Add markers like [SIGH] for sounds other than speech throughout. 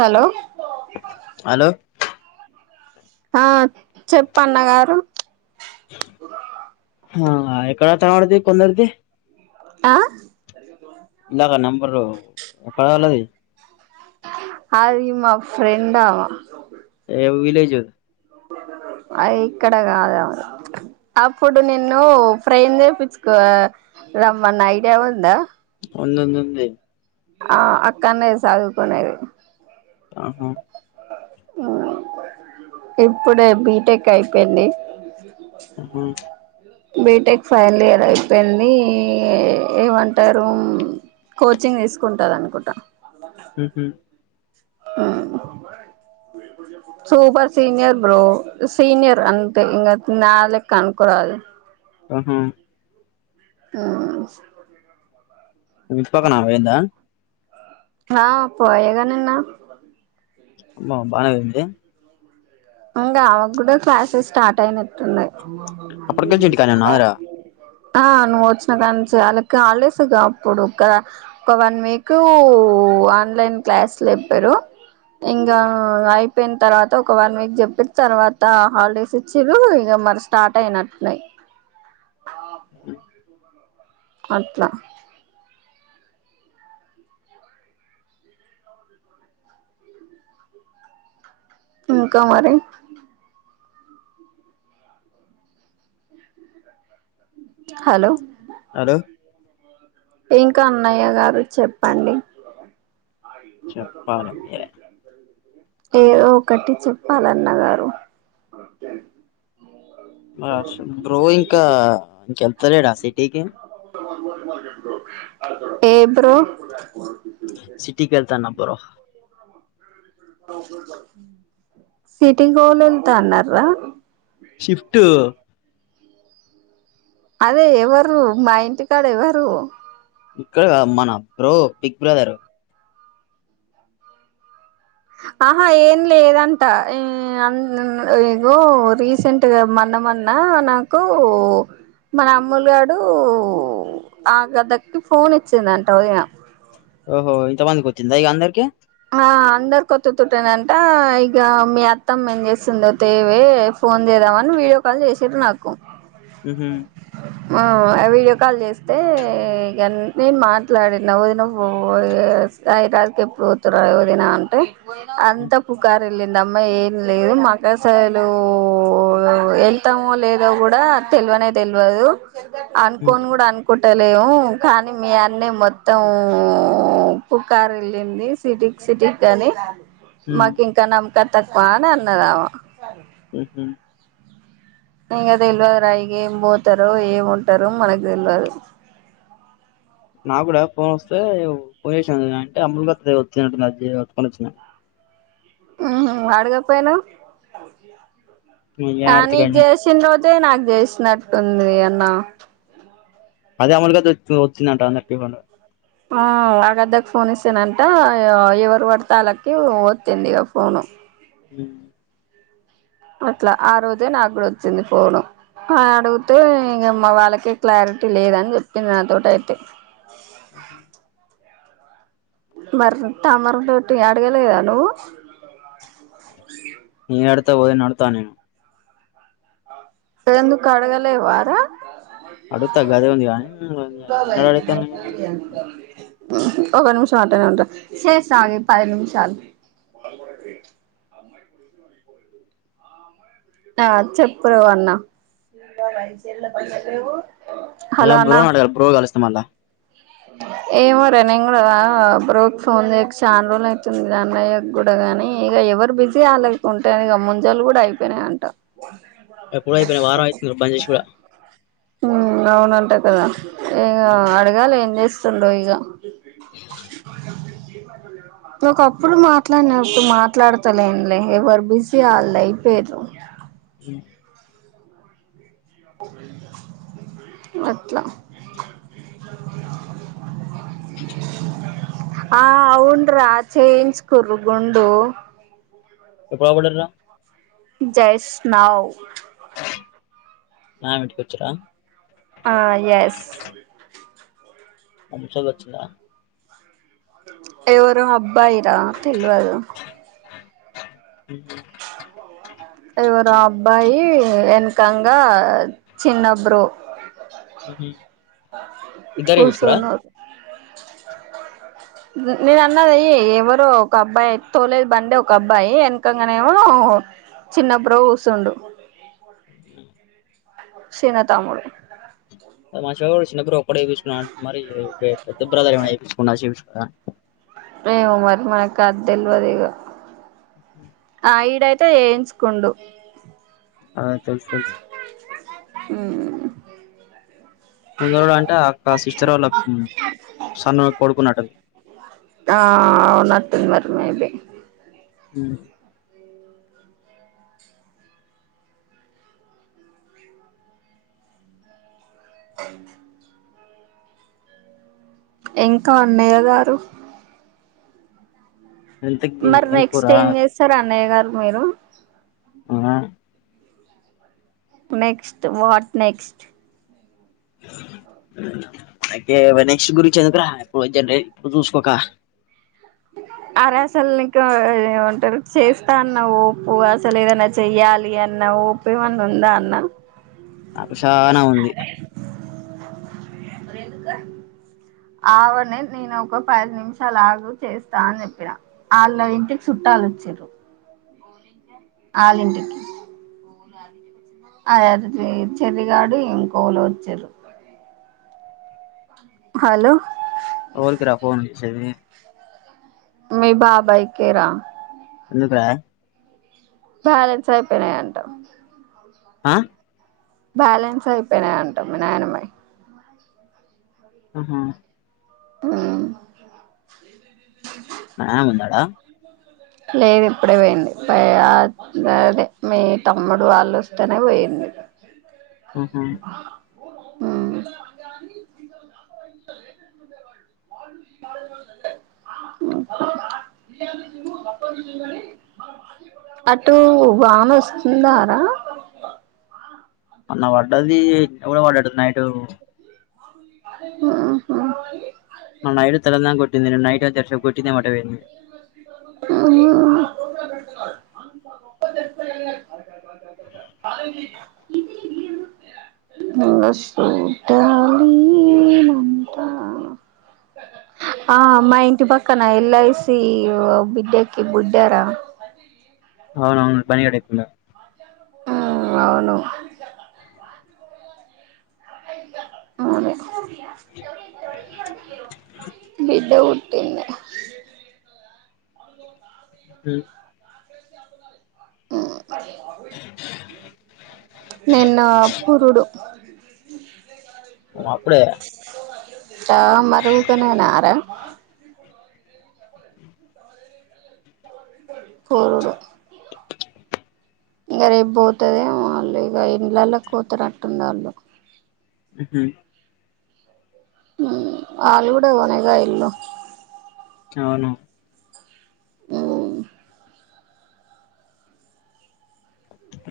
Hello hello ఆ చెప్ప అన్నగారు ఆ ఎక్కడ తడిది కొందరిది ఆ ఈయాల నెంబరు ఎక్కడ వాాలది అది మా ఫ్రెండ్ ఆమా ఏ విలేజ్ అ ఇక్కడ కాదు అప్పుడు నిన్ను ఫ్రెమ్ చేయిచ్చుకో రమ్మన్న ఐడియా ఉందా ఉన్ ఉంది వుంది ఆ అక్కనేది చదువుకునేది ఆహా ఉ ఇప్పుడే బీటెక్ అయిపోయింది ఆ హ బీటెక్ ఫైనల్ ఇయర్ అయిపోయింది ఏమంటారు కోచింగ్ తీసుకుంటది అనుకుంటా అ ఉహు హ సూపర్ సీనియర్ బ్రో సీనియర్ అంతే ఇంగ నాలుక్ కనుకురల్ ఆహా ఆ మీప్పప్పక్క లేదా హా పో ఏగానేన్నా అమ బన వింది ఇకా ఆమె కూడా క్లాసెస్ స్టార్ట్ అయినట్టున్నాయి ఓ అప్పటికెళ్ళి ఇంటికానే మ ఉన్నారా [UNINTELLIGIBLE] ఆ నువ్వు వచ్చిన కానీ వాళ్ళకి హాలిడేస్ అప్పుడు ఒక ఒక వన్ వీక్ ఓ ఆన్లైన్ క్లాసులు ఇప్పారు ఇంగా అయిపో పెయిన తర్వాత ఒకవన్ వీక్ చెప్పిన తర్వాత హాలిడేస్ ఇచ్చి్రు ఇక మరి స్టార్ట్ అయినట్టున్నాయి అ అట్లా ఇంకా మరి హలో అలో ఇంకా అన్నయ్య గారు చెప్పండి చెప్పాల మీరే ఏదో ఒకటి చెప్పాలన్నగారు బ్రో ఇంకా ఇంకెప్తలేడా సిటీకి ఏ బ్రో సిటీకిళ్తాన బరో సిటి హోల్ వెలు త అన్న రా షిఫ్ట్ అదే ఎవరు మా ఇంటికాడ ఎవరు ఇక్కడ మన బ్రో బిగ్ బ్రదర్ ఆహా ఏం లేదంట ఇ ఆ ఇగో రీసెంట్గా మన్న మన్న నాకు మన అమ్ములుగాడు ఆ గదక్కి ఫోన్ ఇచ్చిందంట ఉదయం ఓహో ఇంత మందికి వచ్చందా ఇక అందరికి అందరి కొత్తుతుట్టేనంట ఇక మీ అత్తమ్మ ఏం చేస్తుంద తేవ ఫోన్ చేద్దామ అని వీడియో కాల్ చేసారు నాకు ఉహూ ఆ వీడియో కాల్ చేస్తే ఇగ నేను మాట్లాడిన వదినవ్వుయి రాకి ఎప్పుడు తయోదిన అంటే అంత పుకారు లింది అమ్మా ఏం లేదు మాక్క సలు వెళ్తామో లేదో కూడా తెలివనే తెల్వదు అనుకోం ఉహు కూడా అనుకో పట్టలేము కానీ మీ అన్న మొత్తం పుకార్ వెళ్ళింది సిటీకి సిటీకి కాగానీ మాకి ఇంకా నా కట్టక్పో అన్నదావ ఉహు ఇక అద తెలివదు రాయి ఏం పోతారుో ఏం ఉంటారుో మనకు తెలివదు నాకు కూడా ఫోన్ వస్తే ఫోన్ చేసా అంటే అమ్మలుగా వచ్చిందిట్కొని వచ్చింది ఉ వాడుగప్పయను ఏం ఆడత కానీ జసి రోజ అే నాకు చేసినట్టుంది అన్న అదే అమలుగా తెచ్చి వచ్చిందంట అన్నట్టుగున్నాడు ఆ ఆగద్దకు ఫోన్ ఇస్తానంట ఎవ ఎవరు వాడతళ్కి ఓతింది ఫోను ఉమ్ అట్లా ఆ రోజే నాకు కూడా వచ్చింది ఫోను అ అడుగుతే ఇగా మా వాళ్ళకే క్లారిటీ లేదని చెప్పింది నాతోటైతే ఉ హుమ్ మర త మరి ఉందేంటి అడుగలేదా నువ్వు నతపోదే నదతా నేను ఎందుకడగలే వారు అడుగుతా గదే ఉంది కానీ ఎన్ ఎన్ ఎన్నడ అడుగుతాను నిన్ను నేను ఒక నిమిషం అట ఇటు శేషగే పది నిమిషాలు ఆ చెప్పారన్న ఏ బ్రో నేను బ్రో కలుస్తా మల్ల ఏమో రే నేను కూడా బ్రోక్ ఫోన్ చేయక చాన్రోజులు అవుతుంది అన్నయ్య కూడా కని ఇగా ఎవరు బిజీ అల్లకి ఉంటే ఇగా ముంజాలు కూడా అయిపోయినయి కా ఎప్పుడ అయిపోయినా వారం అయితుంది రబ్బం చేసి కూడా హ అవునుంటా కదా ఏం అడగాలి ఏం చేస్త సలుయగా టీన్ ను ఒక అప్పుడు మాట్లాడినప్పుడు మాట్లాడతలేంలే ఎవరు బిజీ వాళ్ళు అయిపోయారు ఉ అట్లా ఆ అవున్ర చేయించుకుర్రూ గుండు ఇప్పుడు ఎలా పెట్టారా జస్ట్ నౌ మా వింటికొచిర్రా ఆ ఎస్ అంషవచ్చిందా ఎవరో అబ్బాయీ రా తెల్వదు ఉమ్ హుమ్ ఎవరో అబ్బాయి వెనకంగా చిన్నబ్రో ఉ హుమ్ ఇద్దారే తీసుకుర్ర నే నేను అన్నాది ఎవరో ఒక అబ్బాయి తోలే బండి ఒక అబ్బాయి వెనకంగా మేము చిన్న బ్రో కూచండు సీన్న తమ్ముడు [UNINTELLIGIBLE] బ్రో ఎప్పుడే పిచ్చుకు న్న మరి పెద్ద బ్రదర్ ఏ పిచ్చుకున్న శివ్ వ్ ఆ ఏమో మరి మనకు అది తెలువది ఇగ ఆ ఇడైతే చేయించుకుండు ఆ తెలుసు తెలుసు హు ముందోడు అంటే అక్క సిస్టర్ వాళ్ళ సన్న కొడుకున్నట్ది ఆ అవునట్టుంది మరి మీది హ్ అ ఇంకా అన్నయ్య గారు ఇంతకి మరి నెక్స్ట్ కూరా ఏం చేస్తారు అన్నయ్య గారు మీరు వ నెక్స్ట్ వాట్ నెక్స్ట్ అయితే నెక్స్ట్ గురించి ఎందుకురా ఇప్పుడు జన ఇప్పుడు చూసుకోక అరే అసలు నీకు ఏ ఉంటారు చేస్తా అన్నవు అసలు ఏదైనా చెయ్యాలి అన్న ఓపు ఏమన్నా ఉందా అన్న నాకు చానా ఉంది ఆవనే నేను ఒక పదు నిమిషాలు ఆగు చేస్తా అని చెప్పినా వాళ్ళ ఇంటికి చుట్టాలు వచ్చిరు ఆలింటికి అదే చెర్రిగాడు ఇంకోలు వచ్చిరృ హలో ఎవనికి రా పోన్ చేసేది మీ బాబాయికిరా ఎందుకు రా బ్యాలెన్స్ అయిపోయినాయి అంట ఆ బ్యాలెన్స్ అయిపోయినాయి అంటా మి నాయనమ్మాయి ఆహా హు మా నానా ఉన్నడా లేదు ఇప్పుడే పోయింది. ప అదే మీ తమ్ముడు వాళ్ళుొస్తేనే పోయింది. ఆహా హు అటు వాన వస్తుందారా మొన్న పడ్డాది ఎ పడ్డాట్టు నైట్ ఆ హా మ అయిదు తలల కో నిన్న నైట్ జర సేపు హు చూడాలి అంటా ఆ మా ఇంటి పక్కన ఎల్ ఐ సి బిడ్డాకి బుడ్డార అవునవును ప్రవీణ్ గాడు చెప్పిండా ఉ అవును అే విదవు పన్న అ నిన్న పురుడు ఉ హామ్ అప్పుడే ట మరుగుకనే రా కోరోనా ఇంక రేపు పోతుదేో వాళ్ళు ఇక ఇంలలో కూతురుట్టుంది వాళ్ళు ఉహు ఆలు కూడాడ కొనగాయలో అవును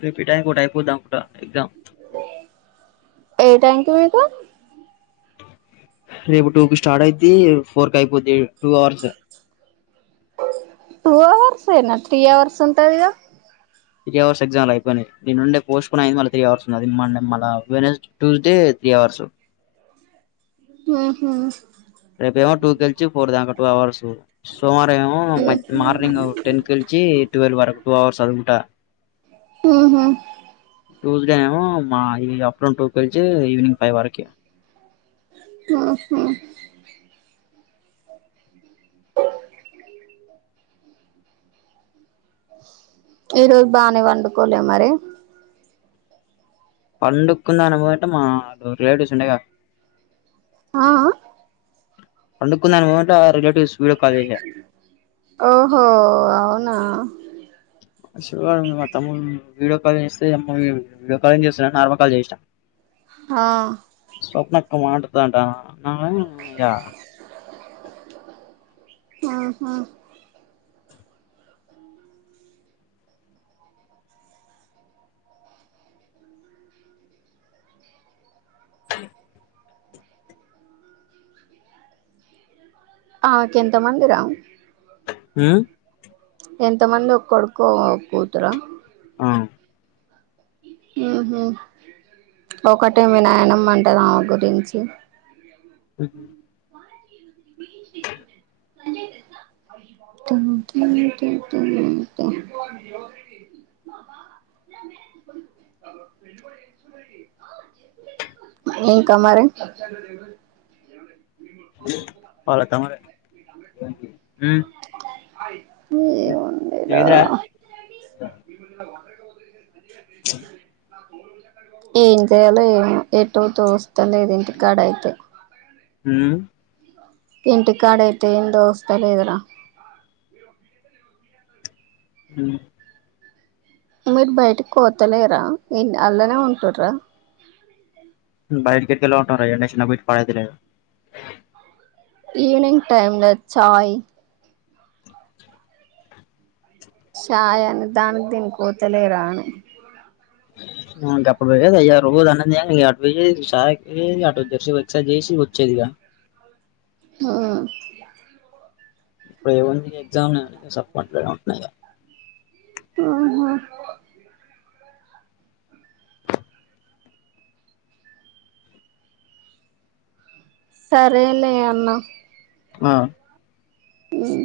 రేపీట్ అయికో అయిపోద్దాం ఎగ్జామ్ ఏ టైం తమిత రేపు టూ కి స్టార్ట్ అయిది ఫోర్ క అయిపోద్ టూ అవర్స్ టూ అవర్స్ అనా త్రీ అవర్స్ ఉంటదిగా త్రీ అవర్స్ ఎగ్జామ్లు అయిపోయి నేను నుండే పోస్ట్కుని అ మళ్ళ త్రీ అవర్స్ ఉ మళ్ళ ట్యూస్డే త్రీ అవర్స్ ఉహూ రేప ఏమో టూ కెల్చి ఫర్దాంక టూ అవర్స్ సోమవారం ఏమో మార్నింగ్ టెన్ కెలిచి ట్వెల్వ్ వరకు టూ అవర్స్ అదిగుంట ఉహు ట్యూస్డే ఏమో మా ఈ అప్టౌన్ టూ కలిచి ఈవనింగ్ ఫైవ్ వరకు ఉహూ హ ఈరోోజు బాగానే వండుకోలే మరి పండుకుంద అనుభవట మా రిటివ్స్ ఉంటకా ఆ అ పడుకుంద మ ఆ రిలేటివ్స్ వీడియో కాల్ చేసా ఓహో అవున్ నా అస మాతము వీడియో కాల్ంగ్ చేస్తే వీడియో కాాలింగ్ చేస్తున్నా నార్మల్ కాల్ చేసినా ఆ స్వప్నకు మాటదంటా నా య ఆహా ఆక ఎంతమంది రా ఊ ఎంత మంది ఒక్కడుకో కూతురు ఆ ఉహు ఒకటే వినాయనంమంటద ఆమె గురించి ఉహు టిమ్ టిమ్ టీం ఏం కామారే పలకమ ఊ లేద్రా ఏముందిరా చె ఏం చేయాలో ఏం ఇటుతోస్తలేదు ఇంటి కాడ అయితే హ్మ్ ఇంటి కాడ అయితే ఎం తోస్తలేదు ర ఉ మీరు బయటికి పోతలేరా అలానే ఉంటార్రా బైట గెట్ గంట నసిన బ పాయిది లేదు ఈవిెనింగ్ టైమ్ లో చాయ్ షాయ్ దానికి దీనికి పోతలేరా అని ఇకప్పుడు పోదు అయ్యా రోజు అన్నది అా అటుసిస చేసి వచ్చేది ఇక ఓ ఇప్పుడు ఏమంది ఎగ్జామ్నే సప్తలాలేదు ఇగా ఆహా సరే లే అన్న ఆ హ్మ్